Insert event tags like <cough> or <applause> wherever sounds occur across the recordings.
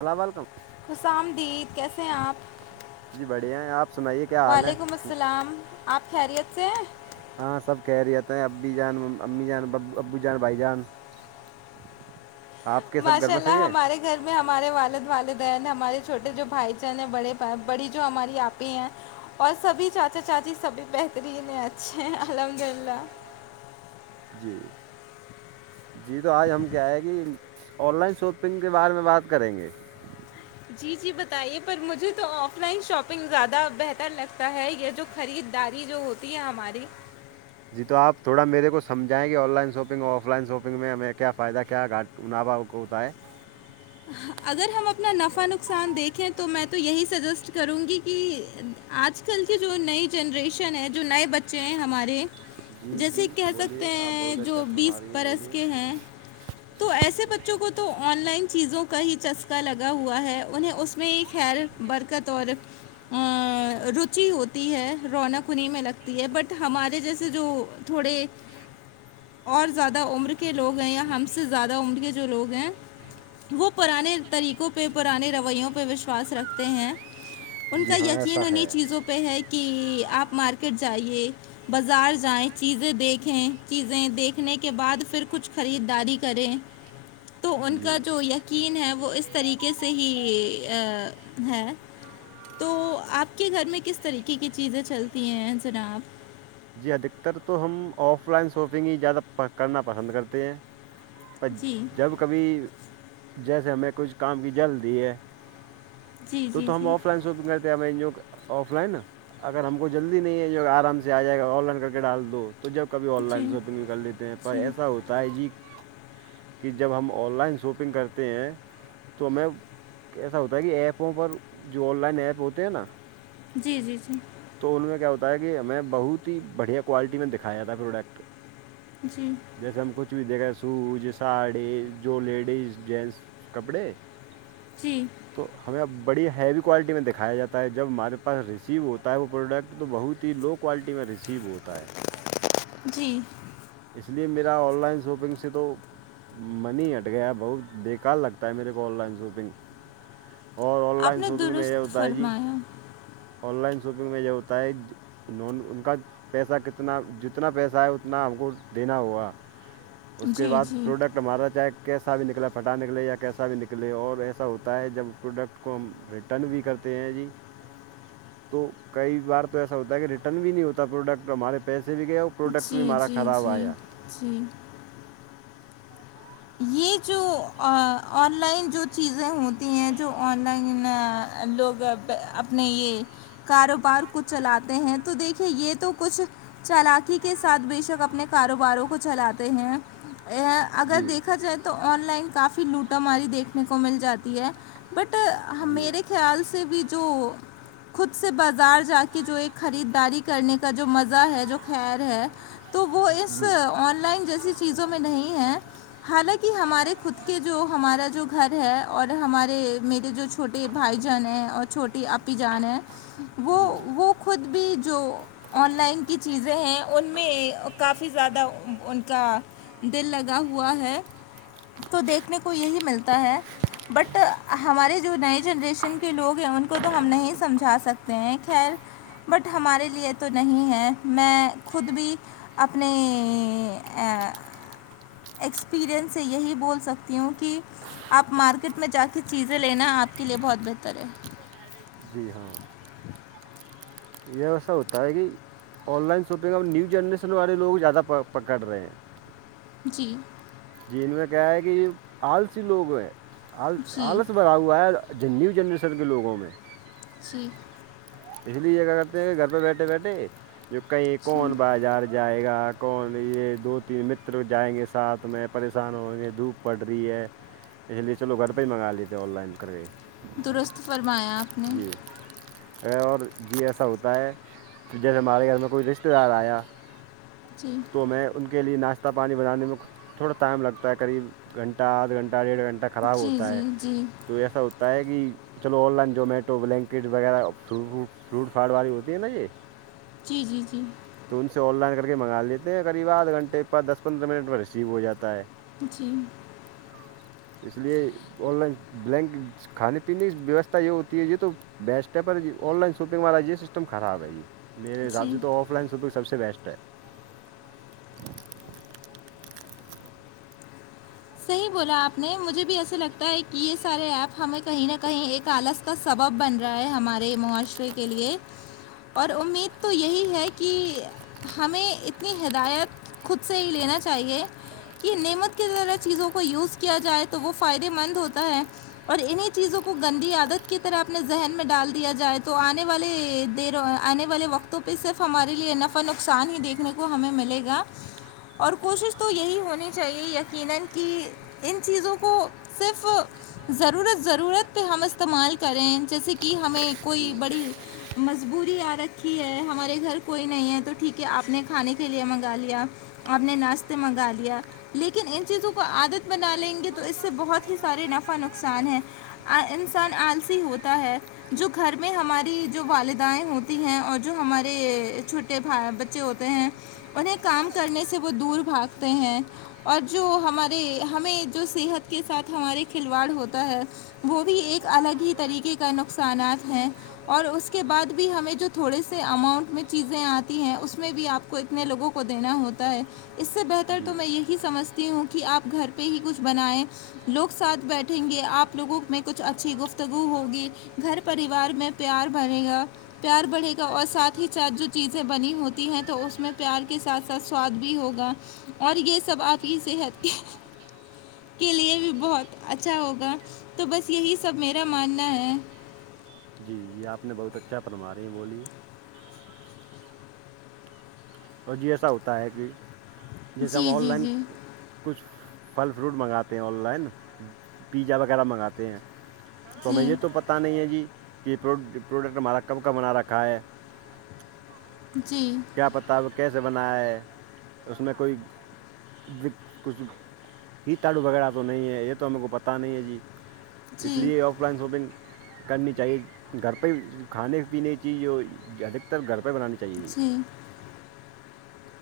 اللام و علکم حس آمدید کیسے ہیں آپ جی بڑھیا ہیں آپ سنائیے کیا حال ہے وعلیکم الس اللام آپ خیریت سے ہیں ہاں سب کہہ رہے ہوتے ہیں ابی جان امی جانبو ابو جان بھائی جان <unintelligible> سب گھر ماشاء میں اللہ صحیح ہے ہمارے گھر میں ہمارے والد والدین ہمارے چھوٹے جو بھائی جان ہیں بڑے بڑی جو ہماری آپ ہیں اور سبھی چاچا چاچی سبھی بہترین ہے اچھے ہیں الحمد للہ جی جی تو آج ہم کیا ہے کہ آن لائن شاپنگ کے بارے میں بات کریں گے جی جی بتائیے پر مجھے تو آف لائن شاپنگ زیادہ بہتر لگتا ہے جو خریداری جو ہوتی ہے ہماری جی تو آپ تھڑا میرے کو سمجھائیں گے آن لائن شاپنگ اور آف لائن شاپنگ میں ہمیں کیا فائدہ کیا گاٹ اننا با کو ہوتا ہے اگر ہم اپنا نفع نقصان دیکھیں تو میں تو یہی سجیسٹ کروں گی کہ آج کل کی جو نئی جنریشن ہے جو نئے بچے چ ہیں ہمارے جی جیسے جی کہہ بولیے سکتے آپ ہیں بہت اچھا جو فرما بیس رہی ہیں برس بولیے کے ہیں تو ایسے بچوں کو تو آن لائن چیزوں کا ہی چسکا لگا ہوا ہے انہیں اس میں ایک خیر برکت اور روچی ہوتی ہے رونق اننییں میں لگتی ہے بٹ ہمارے جیسے جو تھوڑے <inaudible> اور زیادہ عمر کے لوگ ہیں یا ہم سے زیادہ عمر کے جو لوگ ہیں وہ پرانے طریقوں پہ پرانے رویوں پہ وشواس رکھتے ہیں ان کا جی ہاں یقین ایسا انہیں ہے چیزوں پہ ہے کہ آپ مارکیٹ جائیے بازار جائیں چیزیں دیکھیں چیزیں دیکھنے کے بعد پھر کچھ خریداری کریں تو ان کے جی کا جو یقین ہے وہ اس طریقے سے ہی ہے تو آپ کے گھر میں کس طریقے کی چیزیں چلتی ہیں جناب جی ادھکتر تو ہم آف لائن شاپنگ ہی زیادہ کرنا پسند کرتے ہیں پر جی جب کبھی جیسے ہمیں کچھ کام کی جلد دی ہے جی تو جی ہم جی آف لائن شاپنگ کرتے ہیں ہمیں آف لائن اگر ہم کو جلدی نہیں ہے جو آرام سے آ جائے گا آن لائن کر کے ڈال دو تو جب کبھی آن جی لائن شاپنگ کر لیتے ہیں پر جی ایسا ہوتا ہے جی کہ جب ہم آن لائن شاپنگ کرتے ہیں تو ہمیں ایسا ہوتا ہے کہ ایپ آوں پر جو آن لائن ایپ ہوتے ہیں نا جی جی جی تو ان میں کیا ہوتا ہے کہ ہمیں بہت ہی بڑھیا کوالٹی میں دکھایا تھا پروڈکٹ جی جیسے ہم کچھ بھی دیکھے سوز ساڑی جو لیڈیز جینٹس کپڑے جی تو ہمیں ا بڑی ہیوی کوالٹی میں دکھایا جاتا ہے جب ہمارے پاس ریسیو ہوتا ہے وہ پروڈکٹ تو بہت ہی لو کوالٹی میں ریسیو ہوتا ہے جی اس لیے میرا آن لائن شاپنگ سے تو منی ہٹ گیا بہت بیکار لگتا ہے میرے کو آن لائن شاپنگ اور آن آپ لائن نے شاپنگ میں یہ درست ہوتا ہے جی فرمایا آن لائن شاپنگ میں یہ ہوتا ہے نون ان کا پیسہ کتنا جتنا پیسہ ہے اتنا ہم کو دینا ہوا اس جی کے بعد جی پروڈکٹ ٹ ہمارا چاہے کیسا بھی نکلا پھٹا نکلے یا کیسا بھی نکلے اور ایسا ہوتا ہے جب پروڈکٹ اس کو ہم ریٹرن بھی کرتے ہیں جی تو کئی بار تو ایسا ہوتا ہے کہ ریٹرن بھی نہیں ہوتا پروڈکٹ ہمارے پیسے بھی گئے ہو جی جی جی جی یہ جو آن لائن جو چیزیں ہوتی ہیں جو آن لائن <unintelligible> لوگ اپنے یہ کاروبار کچھ چلاتے ہیں تو دیکھیے یہ تو کچھ چالکی کے ساتھ بے شک اپنے کاروباروں کو چلاتے ہیں یہ اگر دیکھا جائے تو آن لائن کافی لوٹا ماری دیکھنے کو مل جاتی ہے بٹ میرے خیال سے بھی جو خود سے بازار جا کے جو ایک خریداری کرنے کا جو مزہ ہے جو خیر ہے تو وہ جی اس آن لائن جیسی چیزوں میں نہیں ہے حالانکہ ہمارے خود کے جو ہمارا جو گھر ہے اور ہمارے میرے جو چھوٹے بھائی جان ہیں اور چھوٹیے اپی جان ہیں وہ جی وہ خود بھی جو آن لائن کی چیزیں ہیں ان میں کافی زیادہ ان کا دل لگا ہوا ہے تو دیکھنے کو یہی ملتا ہے بٹ ہمارے جو نئے جنریشن کے لوگ ہیں ان کو تو ہم نہیں سمجھا سکتے ہیں خیر بٹ ہمارے لیے تو نہیں ہے میں خود بھی اپنے ایکسپیریئنس سے یہی بول سکتی ہوں کہ آپ مارکیٹ میں جا کے چیزیں لینا آپ کے لیے بہت بہتر ہے جی جی ہاں <unintelligible> یہ ایسا ہوتا ہے کہ آن لائن شاپنگ اب نیو جنریشن والے لوگ زیادہ پ پکڑ رہے ہیں جی جی ان کا کیا ہے کہ یہ آلسی لوگ ہیں آل جی آلس بھرا ہوا ہے ج نیو جنریشن کے لوگوں میں پکچی <unintelligible> اس لیے یہ کیا کرتے ہیں کہ گھر پہ بیٹھے بیٹھے جو کہیں جی کون بازار جائے گا کون یہ دو تین متر جائیں گے ساتھ میں پریشان ہویں گے دھوپ پڑ رہی ہے اس لیے چو گھر پہ ہی منگا لیتےے آن لائن کر کے درست فرمایا آپ نے <unintelligible> ا اور جی ایسا ہوتا ہے تو جیسے ہمارے گھر میں کوئی رشتے دار آیا جی تو میں ان کے لیے ناشتہ پانی بنے میں تھوڑا ٹائم لتا ہے قب گھنٹہ آدھ گھنٹہ ڈیڑھ گھنٹہ خراب جی ہوتا ہے جی جی تو ایسا ہوتا ہے کہ چلو آن لائن زومیٹو بلینکٹ وغیرہ فرو فروٹ فاٹ والی ہوتی ہے نا یہ جی جی جی تو ان سے آن لائن کر کے منگا لیتے ہیں قریب آدھ گھنٹے پ دس پندرہ منٹ میں ریسیو ہو جاتا ہے جی اس لیے آن لائن بلینک کھانے پینے کی ویوستھا یہ ہوتی ہے یہ تو بیسٹ ہے پر جی آن لائن شاپنگ والا یہی سسٹم خراب ہے جی میرے حساب جی سے تو آف لائن شوپنگ سب سے بیسٹ ہے صحیح بولا آپ نے مجھے بھی ایسے لگتا ہے کہ یہ سارے ایپ ہمیں کہیں نہ کہیں ایک آلس کا سبب بن رہا ہے ہمارے معاشرے کے لیے اور امید تو یہی ہے کہ ہمیں اتنی ہدایت خود سے ہی لینا چاہیے کہ نعمت کی ذرح چیزوں کو یوز کیا جائے تو وہ فائدے مند ہوتا ہے اور انہیں چیزوں کو گندی عادت کی طرح اپنے ذہن میں ڈال دیا جائے تو آنے والے دیر آنے والے وقتوں پہ صرف ہمارے لیے نفع نقصان ہی دیکھنے کو ہمیں ملے گا اور کوشش تو یہی ہونی چاہیے یقینا کہ ان چیزوں کو صرف ضرورت ضرورت پہ ہم استعمال کریں جیسے کہ ہمیں کوئی جی بڑی مجبوری آ رکھی ہے ہمارے گھر کوئی نہیں ہے تو ٹھیک ہے آپ نے کھانے کے لیے منگا لیا آپ نے ناشتے منگا لیا لیکن ان چیزوں کو کو عادت بنا لیں گے تو اس سے بہت ہی سارے نفع نقصان ہیں انسان آلسی ہوتا ہے جو گھر میں ہماری جو والدائیں ہوتی ہیں اور جو ہمارے چ کےھ بچے ہوتے ہیں انہیں کام کرنے سے وہ دور بھاگتے ہیں اور جو ہمارے ہمارے ہمیں جو صحت کے ساتھ ہمارے کھلواڑ ہوتا ہے وہ بھی ایک الگ ہی طریقے کا نقصانات ہیں اور اس کے بعد بھی ہمیں جو تھوڑے سے اماؤنٹ میں چیزیں آتی ہیں اس میں بھی آپ کو کو اتنے لوگوں کو دینا ہوتا ہے اس سے بہتر تو جی میں یہی سمجھتی ہوں کہ آپ گھر پہ ہی کچھ بنائیں لوگ ساتھ بیٹھیں گے آپ لوگوں میں کچھ اچھی گفتگو ہوگی گھر پریوار میں پیار بنے گا پیار بڑھے گا اور ساتھ ہی ساتھ جو چیزیں بنی ہوتی ہیں تو اس میں پیار کے ساتھ ساتھ سواد بھی ہوگا اور یہ سب آپ کی صحت کے کے لیے بھی بہت اچھا ہوگا تو بس یہی سب میرا ماننا ہے جی جی آپ نے بہت اچھا فنمارے ہیں بولیے اور جی ایسا ہوتا ہے کہ جیسے ہم جی آن جی لائن جی کچھ پھل فروٹ منگاتے ہیں آن لائن پیزا وغیرہ منگاتے ہیں تو ہمیں جی یہ تو پتاہ نہیں ہے جی کہ پروڈکٹ ہمارا کب کب بنا رکھا ہے جی کیا پتا وہ کیسے بنا ہے اس میں کوئی کچھ فتاڑو وغیرہ تو نہیں ہے یہ تو ہم کو پتا نہیں ہے جی جی اس جی لیے آف لائن شاپنگ کرنی چاہیے گھر پہ کھانے پینے چیز جو ادھکتر گھر پہ بنانی چاہیے جی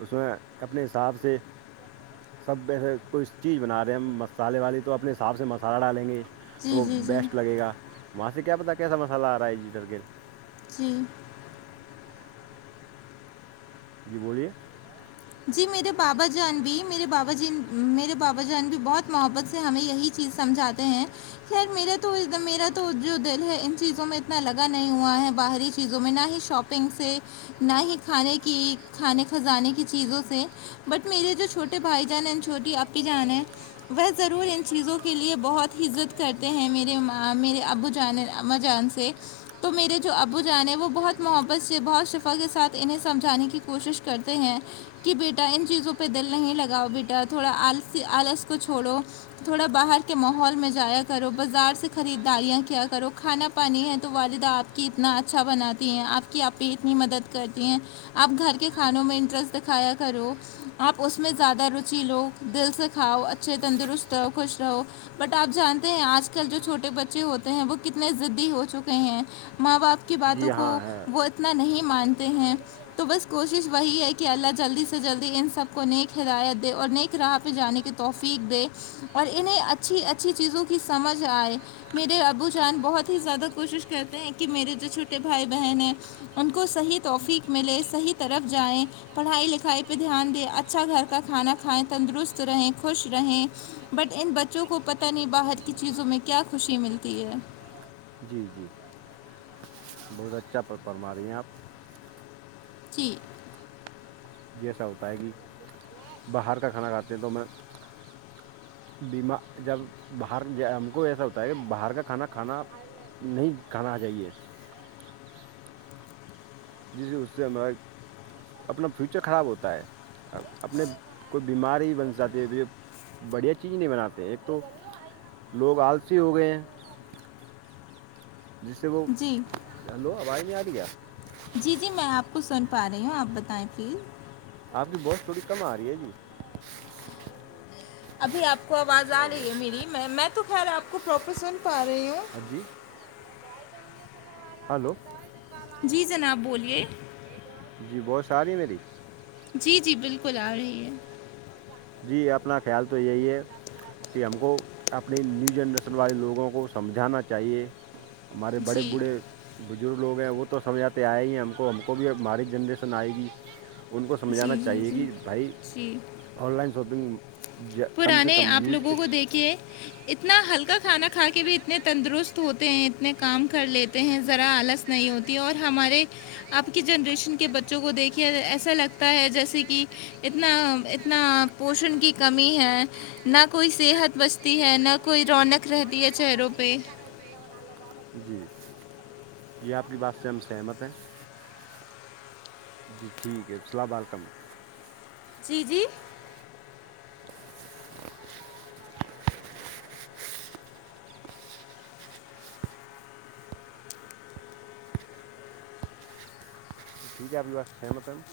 اس میں اپنے حساب سے سب ایسے کوئی چیز بنا رہے ہم مصالحے والی تو اپنے حساب سے مسالحہ ڈالیں گے تو جی وہ جی بیسٹ لگے گا وہاں سے کیا پتا کیسا مسالہ آ رہا ہے جیٹر کےل جی جی بولیے جی میرے بابا جان بھی میرے بابا ج میرے بابا جان بھی بہت محبت سے ہمیں یہی چیز سمجھاتے ہیں خیر میرا تو میرا تو جو دل ہے ان چیزوں میں اتنا لگا نہیں ہوا ہے باہری چیزوں میں نہ ہی شاپ پنگ سے نہ ہی کھانے کزانے کی چیزوں سے بٹ میرے جو چھوٹے بھائی جان ہیں چھوٹی اپپی جان ہیں وہ ضرور ان چیزوں کے لیے بہت عزت کرتے ہیں میرے ماں میرے ابو جانے اما جان سے تو میرے جو ابو جان ہیں وہ بہت محبت سے بہت شفا کے ساتھ انہیں سمجھانے کی کوشش کرتے ہیں کہ بیٹا ان چیزوں پہ دل نہیں لگاؤ بیٹا تھوڑا آلسی آلس کو چھوڑو تھوڑا باہر کے ماحول میں جایا کرو بازار سے خریداریاں کیا کرو کھانا پانی ہے تو والدہ آپ کی اتنا اچھا بناتی ہیں آپ کی آپ کی اتنی مدد کرتی ہیں آپ گھر کے کھانوں میں انٹرسٹ دکھایا کرو آپ اس میں زیادہ روچی لو دل سے کھاؤ اچھے تندرست رہو خوش رہو بٹ آپ جانتے ہیں آج کل جو چھوٹے بچے ہوتے ہیں وہ کتنے زدی ہو چکے ہیں ماں باپ کی باتوں کو وہ اتنا نہیں مانتے ہیں تو بس کوشش وہی ہے کہ کہ اللہ جلدی سے جلدی ان سب کو نیک ہدایت دے اور نیک راہ پہ جانے کی توفیق دے اور انہیں اچھی اچھی چیزوں کی سمجھ آئے میرے ابو جان بہت ہی زیادہ کوشش کرتے ہیں کہ میرے جو چھوٹے بھائی بہن ہیں ان کو صحیح توفیق ملے صحیح طرف جائیں پڑھائی لکھائی پہ دھیان دیں اچھا گھر کا کھانا کھائیں تندرست رہیں خوش رہیں بٹ ان بچوں کو پتہ نہیں باہر کی چیزوں میں کیا خوشی ملتی ہے جی جی بہت اچھا پرما رہی ہیں آپ پچھی <unintelligible> جیسا ہوتا ہے کہ باہر کا کھانا کھاتے ہیں تو میں بیما جب باہر ہم کو ایسا ہوتا ہے کہ باہر کا کھانا کھانا نہیں کہاںا آ جائیے جیسے اس سے ہمارا اپنا فیوچر خراب ہوتا ہے اپنے کوئی بیماری بن جاتی ہے بڑھیا چیز نہیں بناتے ایک تو لوگ آلسی ہو گئے ہیں جس سے وہ جی ہلو آواز نہیں آ رہی ہے جی جی میں آپ کو سن پا رہی ہوں آپ بتائیں پلیز آپ کی بہت تھوڑی کم آ رہی ہے جی ابھی آپ کو آواز کیا آ ہو گیا رہی ہے میری میں میں تو خیر آپ کو پروپر سن پا رہی ہوں ہاں جی <unintelligible> ہلو جی جناب بولیے جی بہت ساری میری جی جی بالکل آ رہی ہے جی اپنا خیال تو یہی ہے کہ ہم کو اپنے نیو جنریشن والے لوگوں کو سمجھانا چاہیے ہمارے بڑے جی بوڑھے بزرگ لوگ ہیں وہ تو سمجھاتے آئے ہی ہیں ہم کو ہم کو بھی ہماری جنریشن آئے گی ان کو جی سمجھانا جی چاہیے جی کہ بھائی جی آن لائن شاپنگ کم سے پرانے کم آپ یوج پہ لوگوں کو دیکھے اتنا ہلکا کھانا کھا کے بھی اتنے تندرست ہوتے ہیں اتنے کام کر لیتے ہیں ذرا آلس نہیں ہوتی اور ہمارے اب کی جنریشن کے بچوں کو دیکھے ایسا لگتا ہے جیسے کہ اتنا اتنا پوشن کی کمی ہے نہ کوئی صحت بچتی ہے نہ کوئی رونق رہتی ہے چہروں پہ جی جی آپ کی بات سے ہم سحمت ہیں جی ٹھیک ہے السلام علیکم جی جی جی اپکی بات سے سہمت ہے ہم